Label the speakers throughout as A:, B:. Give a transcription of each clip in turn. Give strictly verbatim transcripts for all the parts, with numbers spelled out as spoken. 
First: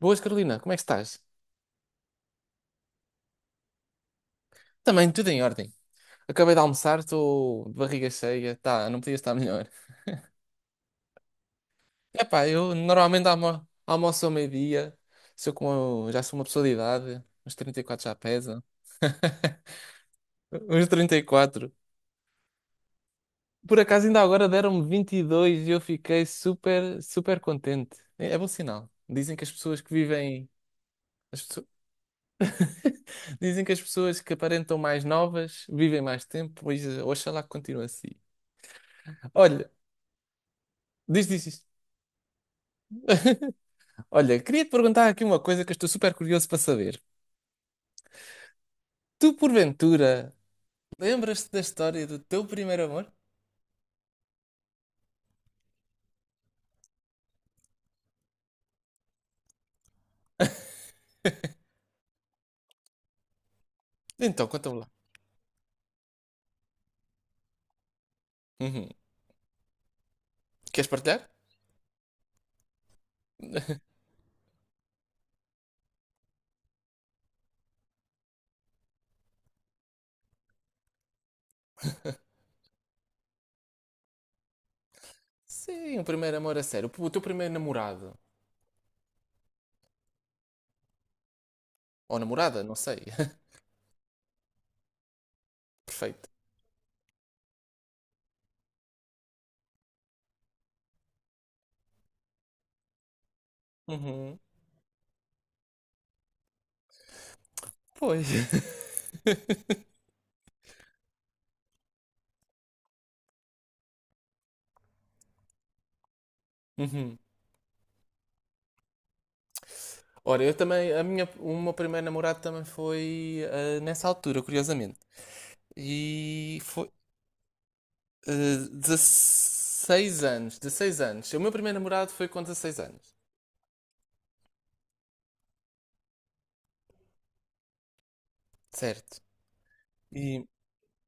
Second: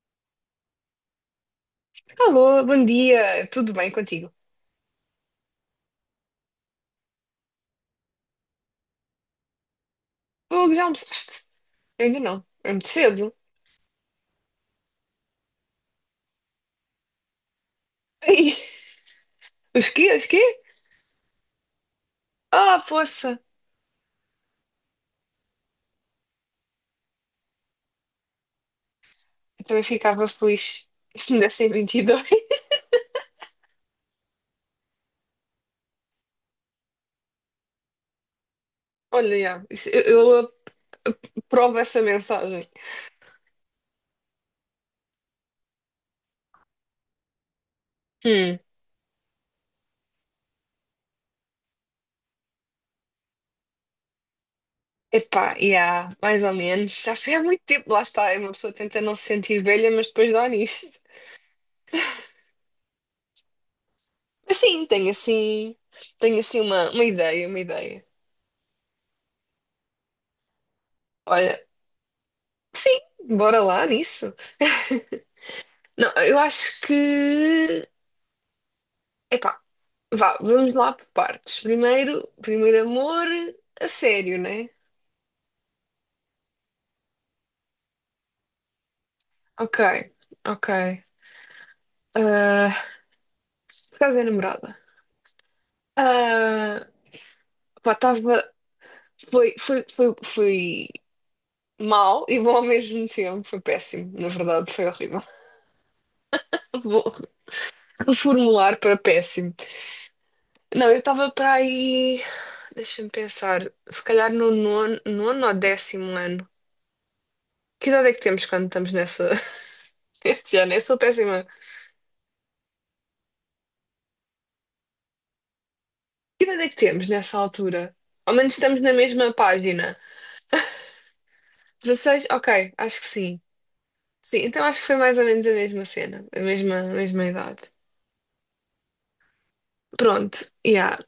A: Boas, Carolina, como é que estás?
B: Alô, bom dia, tudo bem contigo?
A: Também tudo em ordem. Acabei de almoçar, estou de barriga cheia, tá, não podia estar melhor.
B: Fogo, já almoçaste? Eu ainda não,
A: Epá,
B: é
A: eu
B: muito
A: normalmente
B: cedo.
A: almo almoço ao meio-dia, sou como, já sou uma pessoa de idade, uns trinta e quatro já
B: Ai,
A: pesa,
B: os quê? Os quê?
A: uns trinta e quatro.
B: Ah, poça!
A: Por acaso ainda agora deram-me vinte e dois e eu fiquei super, super contente. É, é bom sinal. Dizem que as
B: Eu
A: pessoas
B: também
A: que
B: ficava
A: vivem,
B: feliz se me
A: as pessoas-
B: dessem vinte e dois.
A: dizem que as pessoas que aparentam mais novas vivem mais tempo, pois eh, oxalá que continue assim.
B: Olha, já,
A: Olha,
B: isso- eu, eu
A: diz, diz, diz.
B: aprovo essa mensagem.
A: Olha, queria-te perguntar aqui uma coisa que eu estou super curioso para saber.
B: Hum,
A: Tu, porventura, lembras-te da história do teu primeiro amor?
B: Epá, já, mais ou menos. Já foi há muito tempo, lá está. É. Uma pessoa tenta não se sentir velha, mas depois dá nisto.
A: Então,
B: Mas
A: conta-me
B: sim,
A: lá.
B: tenho assim, tenho assim uma, uma ideia, uma ideia.
A: Uhum. Queres partilhar?
B: Olha, sim, bora lá nisso. Não, eu acho que. Epá, vá, vamos lá por partes. Primeiro, primeiro amor a sério, né?
A: Sim, o primeiro amor a sério. O teu primeiro namorado.
B: Ok, ok.
A: Ou namorada, não
B: Ah,
A: sei.
B: por causa da namorada.
A: Perfeito.
B: Ah, pá, estava. Foi, foi, foi, foi mal e bom ao mesmo tempo. Foi péssimo, na
A: Uhum.
B: verdade, foi horrível. Vou
A: Pois.
B: reformular para péssimo. Não, eu estava para aí. Deixa-me pensar. Se calhar no nono, nono ou décimo ano.
A: Uhum.
B: Que idade é que temos quando estamos nessa.
A: Ora, eu
B: Este ano, eu
A: também,
B: sou
A: a minha,
B: péssima.
A: o meu primeiro namorado também foi ah, nessa altura, curiosamente.
B: Que
A: E
B: idade é que
A: foi
B: temos nessa altura? Ao menos
A: ah,
B: estamos na mesma página.
A: dezasseis anos, dezasseis anos. O meu primeiro namorado
B: Dezasseis,
A: foi com
B: Ok,
A: dezasseis
B: acho que
A: anos,
B: sim. Sim, então acho que foi mais ou menos a mesma cena, a mesma, a mesma idade.
A: certo?
B: Pronto,
A: E
B: yeah.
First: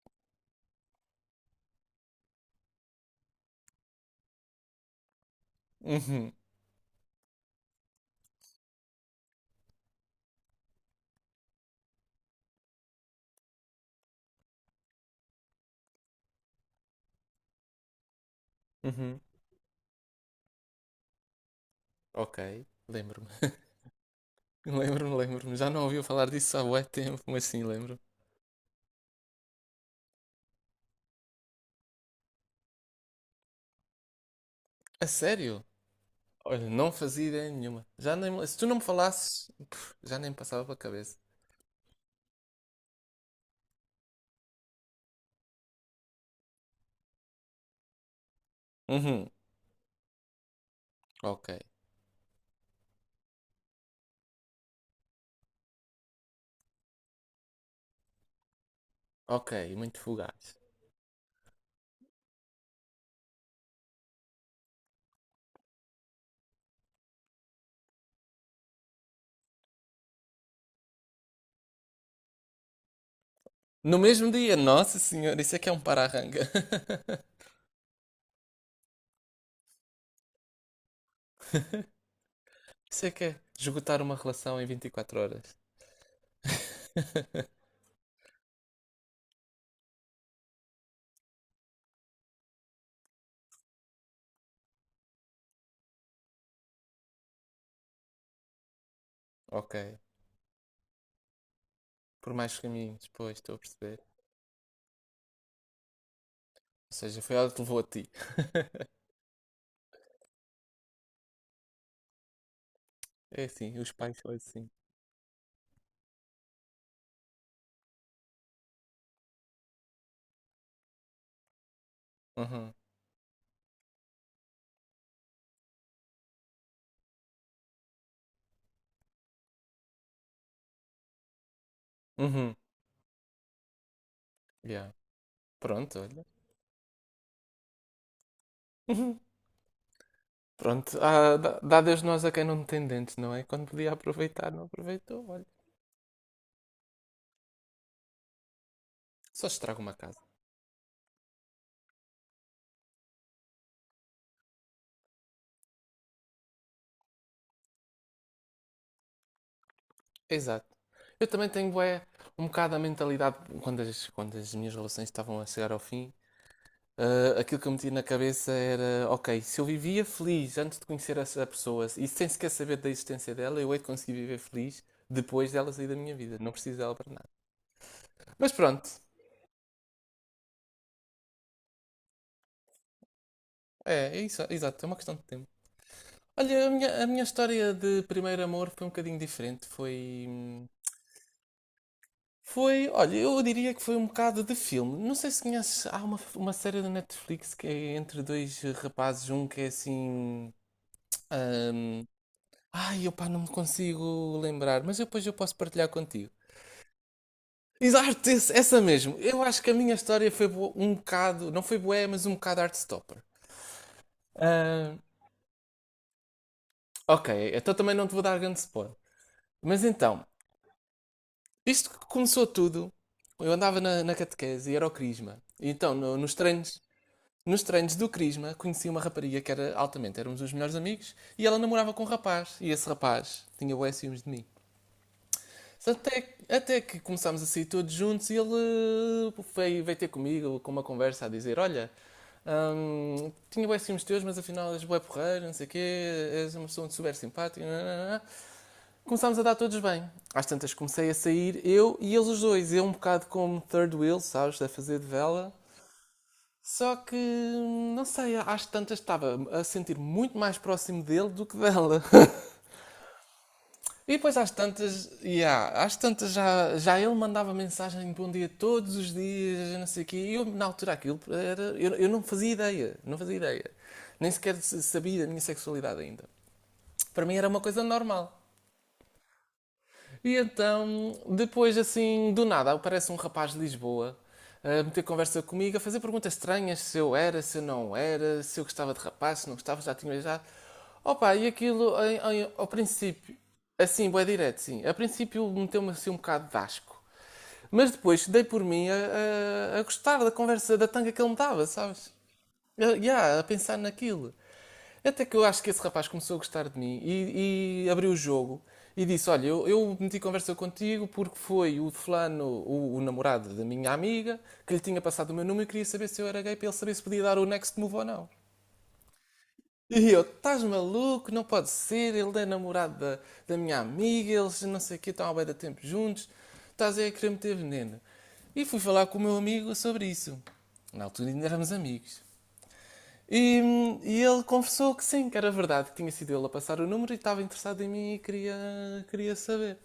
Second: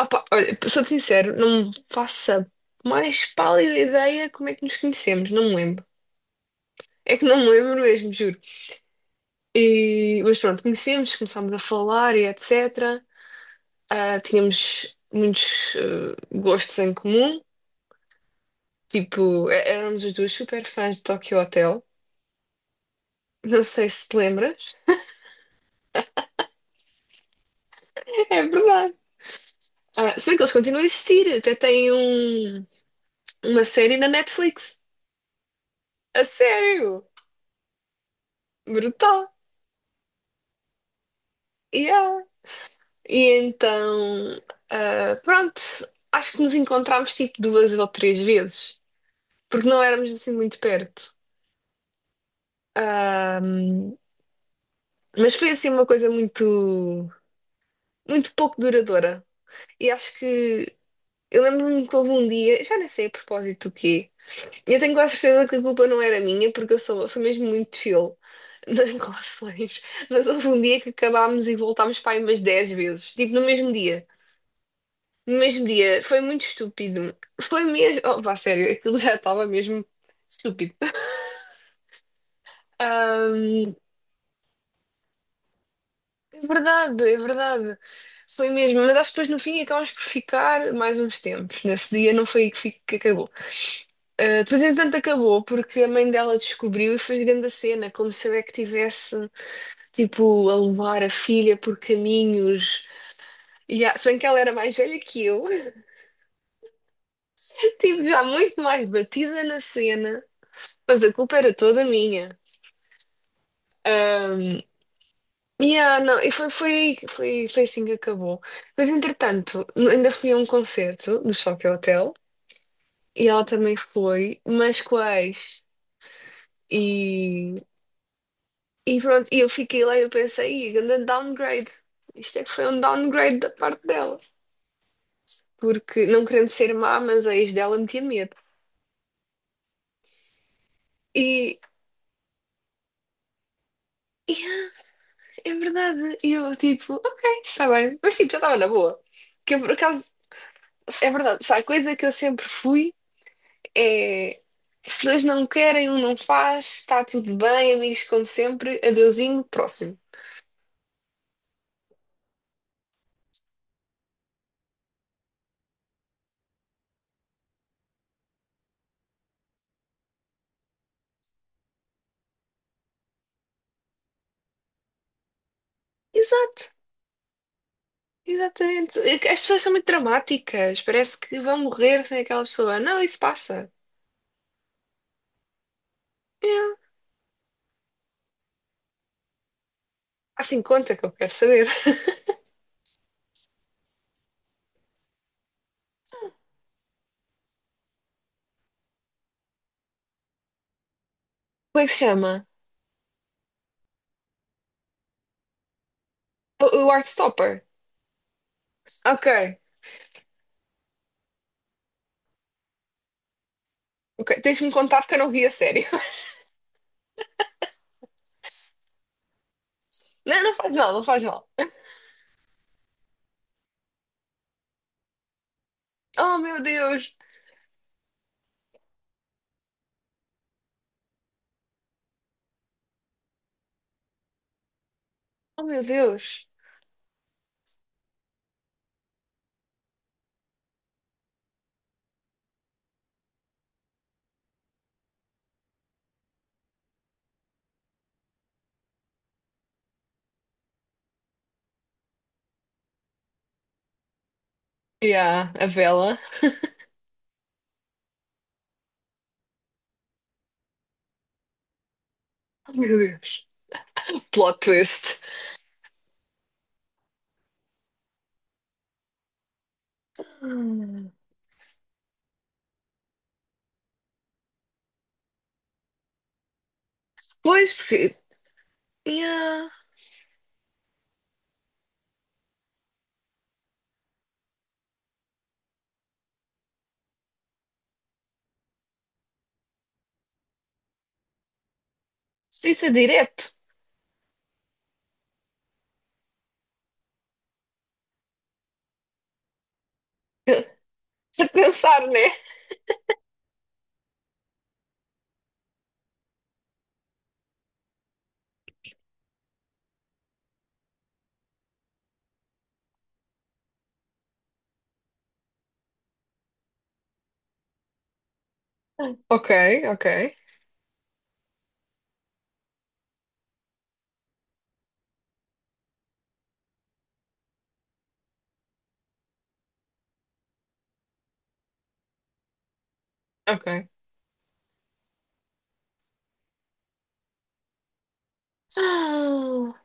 B: Opa, olha, sou-te sincero, não me faço a mais pálida ideia como é que nos conhecemos, não me lembro.
A: uhum,
B: É que não me lembro mesmo, juro. E, mas pronto, conhecemos, começámos a falar e et cetera. Ah, tínhamos muitos eh, gostos em comum.
A: uhum.
B: Tipo, é- éramos os dois super fãs de Tokyo Hotel.
A: Ok, lembro-me.
B: Não sei se te lembras.
A: Lembro-me, lembro-me. Já não ouviu falar disso há bué tempo, mas sim, lembro.
B: É verdade. Ah, se bem que eles continuam a existir, até têm um, uma série na Netflix.
A: A sério?
B: A
A: Olha, não
B: sério!
A: fazia ideia nenhuma. Já nem, me- Se tu não me
B: Brutal!
A: falasses, pff, já nem me passava pela cabeça.
B: Yeah. E então, ah, pronto, acho que nos encontramos tipo duas ou três vezes,
A: Uhum,
B: porque não éramos assim muito perto.
A: ok,
B: Mas foi assim uma coisa muito, muito pouco duradoura.
A: ok,
B: E
A: muito
B: acho
A: fugaz.
B: que eu lembro-me que houve um dia, já nem sei a propósito do quê. Eu tenho quase certeza que a culpa não era minha, porque eu sou, sou mesmo muito chill nas relações. Mas houve um dia que acabámos e voltámos para aí umas dez vezes, tipo no mesmo
A: No
B: dia.
A: mesmo dia, nossa
B: No
A: senhora, isso é
B: mesmo
A: que é um
B: dia, foi muito
A: para-arranca.
B: estúpido. Foi mesmo. Oh, pá, sério, aquilo já estava mesmo estúpido.
A: Isso é
B: Ah,
A: que é esgotar uma relação em vinte e quatro horas.
B: é verdade, é verdade. Foi mesmo, mas acho que depois no fim acabámos por ficar mais uns tempos. Nesse dia não foi aí que, fi- que acabou. Ah, depois, entanto, acabou porque a mãe dela descobriu e fez grande a cena, como se eu é que tivesse.
A: Ok,
B: Tipo, a levar a filha por
A: por mais
B: caminhos.
A: caminhos, pois, estou a
B: E, ah,
A: perceber.
B: se bem que ela era mais velha que eu,
A: Ou seja, foi ela que te levou a ti.
B: tive já muito mais batida na cena, mas a culpa era toda minha.
A: É assim, os pais
B: Ah,
A: são assim.
B: e ah, não, e foi, foi, foi, foi assim que acabou. Mas entretanto, ainda fui a um concerto no Choque Hotel
A: Uhum.
B: e ela também foi, mas com a ex. E, e pronto, e eu fiquei lá e eu pensei, "Ih, grande downgrade. Isto é que
A: Uhum.
B: foi um downgrade da parte dela,
A: Yeah. Pronto,
B: porque
A: olha.
B: não querendo ser má, mas a ex dela metia medo."
A: Uhum. Pronto, ah, dá,
B: E,
A: dá Deus nós a quem não tem dentes, não é? Quando podia aproveitar, não
B: yeah,
A: aproveitou, olha.
B: é verdade. E eu, tipo, ok, está bem. Mas, tipo, já estava na boa.
A: Só
B: Que eu, por
A: estraga uma
B: acaso,
A: casa.
B: é verdade. Se há coisa que eu sempre fui, é. Se dois não querem, um não faz, está tudo bem, amigos como sempre, adeusinho, próximo.
A: Exato. Eu também tenho, bué, um bocado a mentalidade, quando as, quando as minhas relações estavam a chegar ao fim, ah, aquilo que eu metia na cabeça era, ok, se eu vivia feliz antes de conhecer essa pessoa e sem sequer saber da existência dela, eu hei de conseguir viver feliz depois dela sair da minha vida. Não
B: Exato,
A: preciso dela para nada. Mas pronto,
B: exatamente. É que As pessoas são muito dramáticas, parece que vão morrer sem aquela pessoa. Não, isso passa.
A: é, é isso, exato, é uma questão de tempo. Olha, a
B: É.
A: minha, a minha história de primeiro amor foi um bocadinho diferente. Foi.
B: Assim conta que eu quero saber.
A: Foi. Olha, eu diria que foi um bocado de filme. Não sei se conheces. Há uma, uma série da Netflix que é entre dois rapazes. Um que é assim.
B: Como é que se
A: ahm,
B: chama?
A: Ai, opá, não me consigo lembrar. Mas depois eu posso partilhar contigo.
B: O, o Heartstopper.
A: Exato, esse- essa mesmo.
B: Ok,
A: Eu acho que a minha história foi bo- um bocado. Não foi bué, mas um bocado Heartstopper.
B: ok. Tens-me
A: Ah,
B: contar porque eu não vi a série.
A: ok, então também não te vou dar grande spoiler. Mas então.
B: Não, não faz mal, não faz mal.
A: Isto que começou tudo. Eu andava na, na catequese e era o Crisma. E então, no- nos
B: Oh meu
A: treinos,
B: Deus!
A: nos treinos do Crisma, conheci uma rapariga que era altamente, éramos os melhores amigos, e ela namorava com um rapaz, e esse rapaz tinha bué ciúmes de mim.
B: Oh meu
A: Até,
B: Deus!
A: até que começámos a sair todos juntos e ele eh, veio, veio ter comigo com uma conversa a dizer: "Olha, hum, tinha bué ciúmes teus, mas afinal és bué porreiro, não sei o quê, és uma pessoa super simpática, nananana." Começámos a dar todos bem. Às tantas comecei a sair eu e eles os dois. Eu um bocado como third wheel, sabes, a fazer de
B: E
A: vela.
B: há a vela.
A: Só que, não sei, às tantas estava a sentir muito mais próximo dele do que dela.
B: Oh meu Deus!
A: E depois às
B: Plot
A: tantas,
B: twist.
A: yeah, às tantas já, já ele mandava mensagem de bom dia todos os dias, não sei o quê. E eu, na altura,
B: Hum.
A: aquilo era... Eu, eu não fazia ideia, não fazia ideia. Nem sequer sabia da minha sexualidade ainda. Para mim era uma
B: Pois,
A: coisa
B: porque.
A: normal.
B: Yeah.
A: E então, depois assim, do nada, aparece um rapaz de Lisboa a meter conversa comigo, a fazer perguntas estranhas, se eu era, se eu não era, se eu gostava de rapaz, se não gostava, já tinha beijado. Opa, e aquilo, em- em- ao
B: Isso é
A: princípio,
B: direto.
A: assim, bué direto, sim. A princípio meteu-me assim um bocado de asco. Mas depois dei por mim a, a- a gostar da conversa, da tanga que ele me
B: A
A: dava,
B: pensar,
A: sabes?
B: né?
A: Eu, yeah, a pensar naquilo. Até que eu acho que esse rapaz começou a gostar de mim e, e abriu o jogo e disse: "Olha, eu, eu meti conversa contigo porque foi o fulano, o, o namorado da minha amiga, que lhe tinha passado o meu número e queria saber se eu era gay para ele saber se podia dar o next move ou não."
B: Ok, ok,
A: E eu, estás maluco? Não pode ser. Ele é namorado da, da minha amiga, eles não sei o quê, estão há bué de tempo juntos. Estás aí a querer meter veneno. E fui falar com o meu amigo sobre isso. Na altura ainda éramos amigos. E,
B: ok.
A: e ele confessou que sim, que era verdade, que tinha sido ele a passar o número e estava interessado em mim e queria, queria
B: Ah,
A: saber.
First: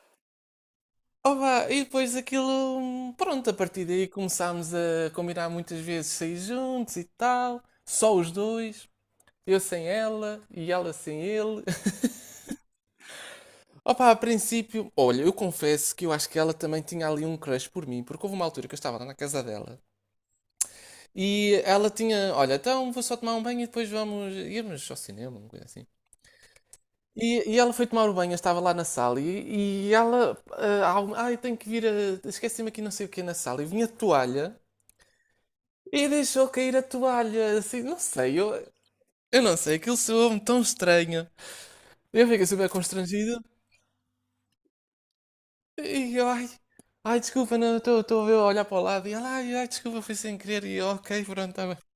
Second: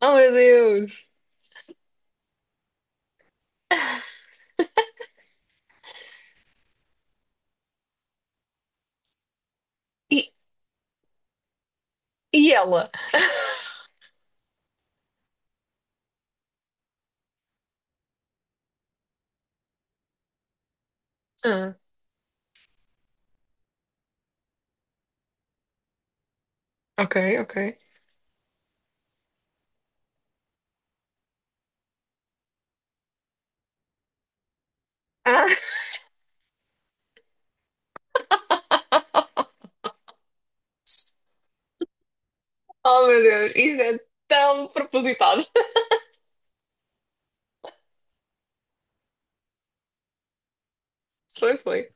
B: oh meu Deus!
A: Opa, e depois aquilo, pronto, a partir daí começámos a combinar muitas vezes sair juntos e tal, só os dois, eu sem
B: E,
A: ela e ela sem ele.
B: e ela?
A: Opa, a princípio, olha, eu confesso que eu acho que ela também tinha ali um crush por mim, porque houve uma altura que eu estava lá na casa dela e
B: Ah,
A: ela tinha, olha, então vou só tomar um banho e depois vamos irmos ao cinema, uma coisa assim.
B: ok,
A: E,
B: ok.
A: e ela foi tomar o banho, eu estava lá na sala e, e ela. Ah, há um- "Ah, eu tenho que vir a. Esqueci-me aqui não sei o que na sala." E vinha a toalha
B: Ah,
A: e deixou cair a toalha. Assim, não sei, eu, eu não sei, aquilo soou-me tão estranho. Eu fiquei super
B: oh meu
A: constrangido
B: Deus! Isso é tão propositado.
A: e eu, ai, ai, desculpa, não, estou estou a ver- a olhar para o lado. E ela, ai, ai, desculpa, foi sem querer. E eu, ok, pronto,
B: Foi,
A: está.
B: foi.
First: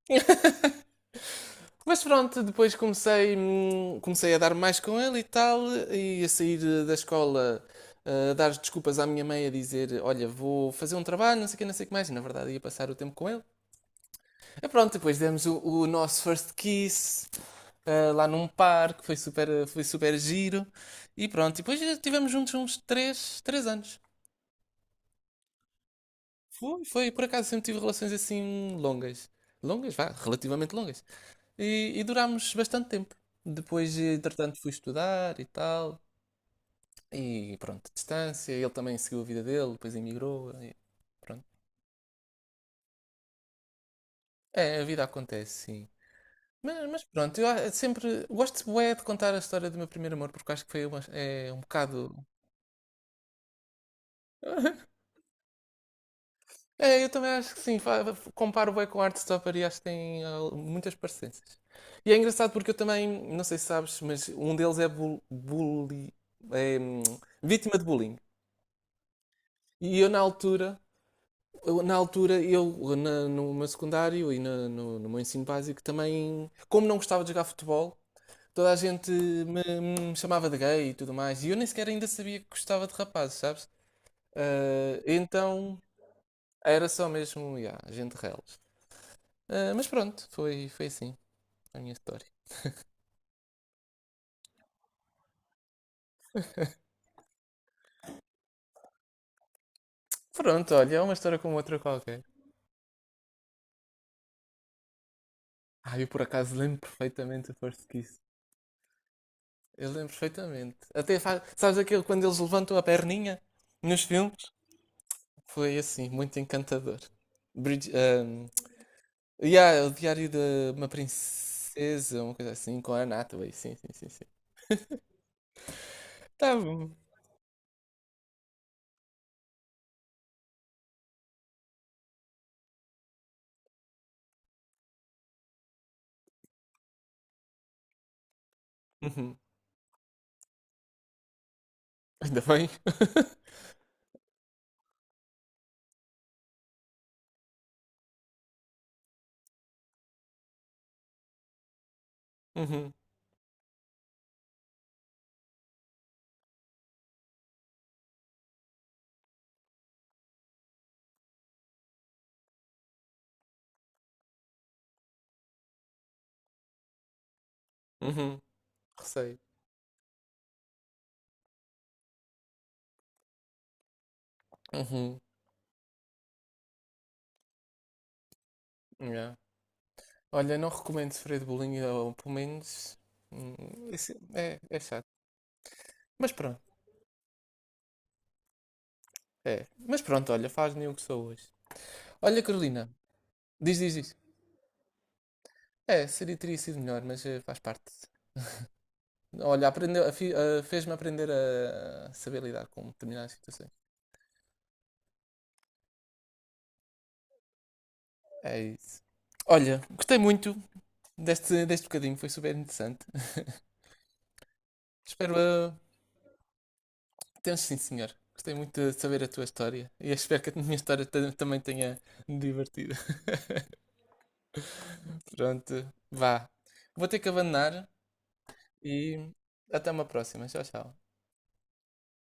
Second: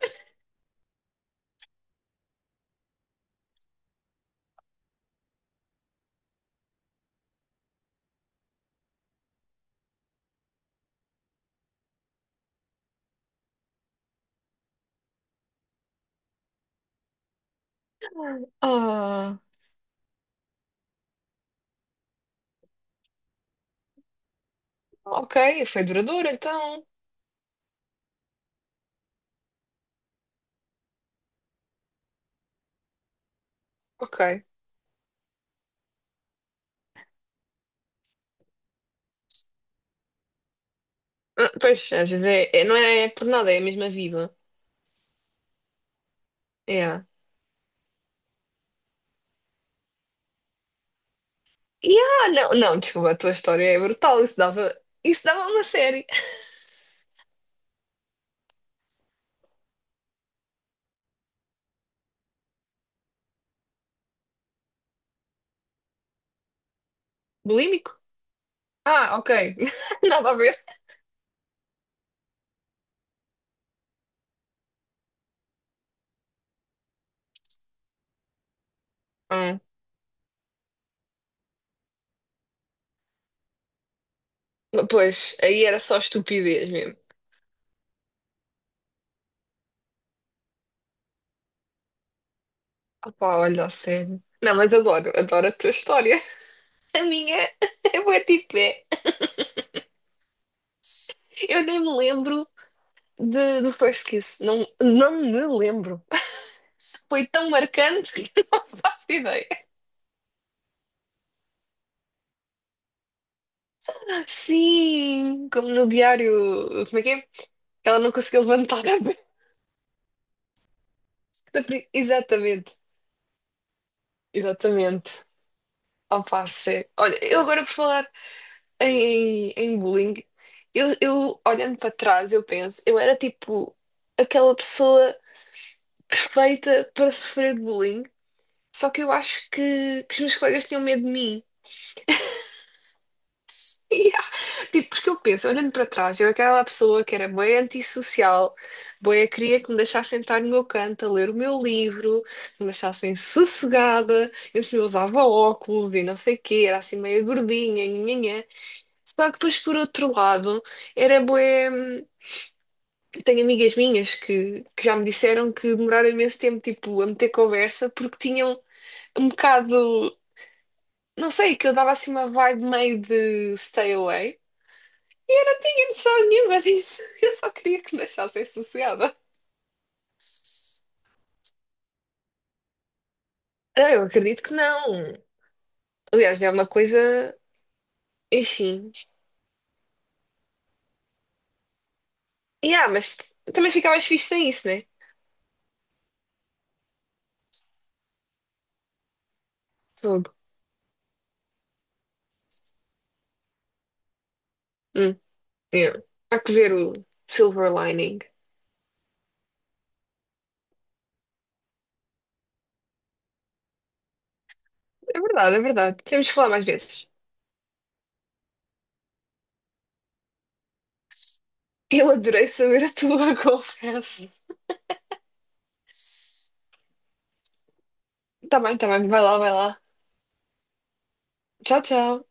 A: Mas pronto, depois comecei, hum, comecei a dar mais com ele e tal, e a sair eh, da escola, ah, a dar desculpas à minha mãe, a dizer: "Olha, vou fazer um trabalho, não sei o que, não sei o que mais." E, na verdade, ia passar o tempo com ele. E pronto, depois demos o, o nosso first kiss ah, lá num parque, foi
B: Ah,
A: super, foi super giro. E pronto, e depois estivemos juntos uns três três anos.
B: ok, foi duradouro
A: Foi,
B: então.
A: foi, por acaso sempre tive relações assim longas. Longas, vá, relativamente longas. E, e durámos bastante tempo. Depois,
B: Ok.
A: entretanto, fui estudar e tal. E pronto, distância. Ele também seguiu a vida dele, depois emigrou, e pronto.
B: Ah, pois, às vezes é, é- não é é por nada, é a mesma vida.
A: É, a vida acontece, sim. Mas,
B: É.
A: mas pronto, eu a- sempre gosto bué de contar a história do meu primeiro amor, porque acho que foi uma- é um
B: E
A: bocado.
B: ah, não, não, desculpa, a tua história é brutal. Isso dava, isso dava uma série.
A: É, eu também acho que sim. Fa- Comparo bem com o Heartstopper e acho que tem ah, muitas parecências. E é engraçado porque eu também, não sei se sabes, mas um deles é, bul bully, é hum, vítima de
B: Bulímico?
A: bullying.
B: Ah, ok.
A: E eu na
B: Nada a ver.
A: altura, eu, na altura, eu na- no meu secundário e na- no, no meu ensino básico também, como não gostava de jogar futebol, toda a gente
B: Hum.
A: me, me chamava de gay e tudo mais. E eu nem sequer ainda sabia que gostava de rapazes, sabes? Ah,
B: Pois, aí era
A: então
B: só estupidez
A: era
B: mesmo.
A: só mesmo, yeah, gente reles. Ah, mas pronto, foi, foi assim a minha história.
B: Opá, olha, a sério. Não, mas adoro, adoro a tua história. A minha é bué tipo é.
A: Pronto, olha, é uma história como
B: Eu
A: outra
B: nem me
A: qualquer.
B: lembro de, do First Kiss. Não, não me
A: Ah,
B: lembro.
A: eu por acaso lembro
B: Foi tão
A: perfeitamente do first
B: marcante
A: kiss.
B: que não faço ideia.
A: Eu lembro perfeitamente. Até faz... Sabes aquele quando eles levantam a perninha nos filmes?
B: Sim, como
A: Foi
B: no
A: assim, muito
B: diário. Como
A: encantador.
B: é que é? Que
A: Brid...
B: Ela não conseguiu
A: ahm,
B: levantar a perna.
A: yeah, é o Diário de uma Princesa, uma coisa
B: Exatamente,
A: assim, com a Anne Hathaway. Sim, sim, sim, sim.
B: exatamente. Opa,
A: Tá
B: sério.
A: bom.
B: Olha, eu agora por falar em, em bullying, eu, eu olhando para trás, eu penso, eu era tipo aquela pessoa perfeita para sofrer de bullying, só que eu
A: Uhum.
B: acho que, que os meus colegas tinham medo de mim.
A: Ainda bem.
B: Yeah. Tipo, porque eu penso, olhando para trás, eu aquela pessoa que era bem antissocial, bem, eu queria que me deixassem estar no meu canto a ler o meu livro, que me
A: uhum.
B: deixassem sossegada, eu eu usava óculos e não sei o quê, era assim meio gordinha, nhanhanhã. Só que depois, por outro lado, era bué. hum, Tenho amigas minhas que, que já me disseram que demoraram imenso tempo, tipo, a meter conversa, porque
A: Uhum.
B: tinham um
A: Receio.
B: bocado. Não sei, que eu dava assim uma vibe meio de stay away.
A: Uhum.
B: e eu não tinha noção nenhuma disso. Eu só queria que me achassem sossegada.
A: Yeah. Olha, não recomendo sofrer de bullying, ou pelo menos. hum,
B: Ah, Eu
A: esse-
B: acredito que
A: É, é
B: não.
A: chato. Mas
B: Aliás, é uma
A: pronto,
B: coisa. Enfim.
A: é. Mas pronto, olha, faz-me o que sou hoje. Olha,
B: e ah
A: Carolina,
B: mas também
A: diz,
B: fica
A: diz,
B: mais
A: diz.
B: fixe sem isso, né?
A: É, seria, teria sido melhor, mas eh, faz parte. Olha, aprendeu, a fi-
B: Fogo.
A: a- fez-me aprender a saber lidar com determinadas situações.
B: Hum, yeah. Há que ver o silver lining.
A: É isso. Olha, gostei muito deste, deste bocadinho, foi super interessante.
B: É
A: Espero.
B: verdade, é
A: eh,
B: verdade. Temos que falar mais vezes.
A: Temos sim, senhor. Gostei muito de saber a tua história e espero que a minha história ta- também tenha
B: Eu adorei saber a
A: divertido.
B: tua, confesso.
A: Pronto, vá. Vou ter que abandonar
B: Tá bem, tá bem. Vai
A: e
B: lá, vai lá.
A: até uma próxima. Tchau, tchau.
B: Tchau, tchau.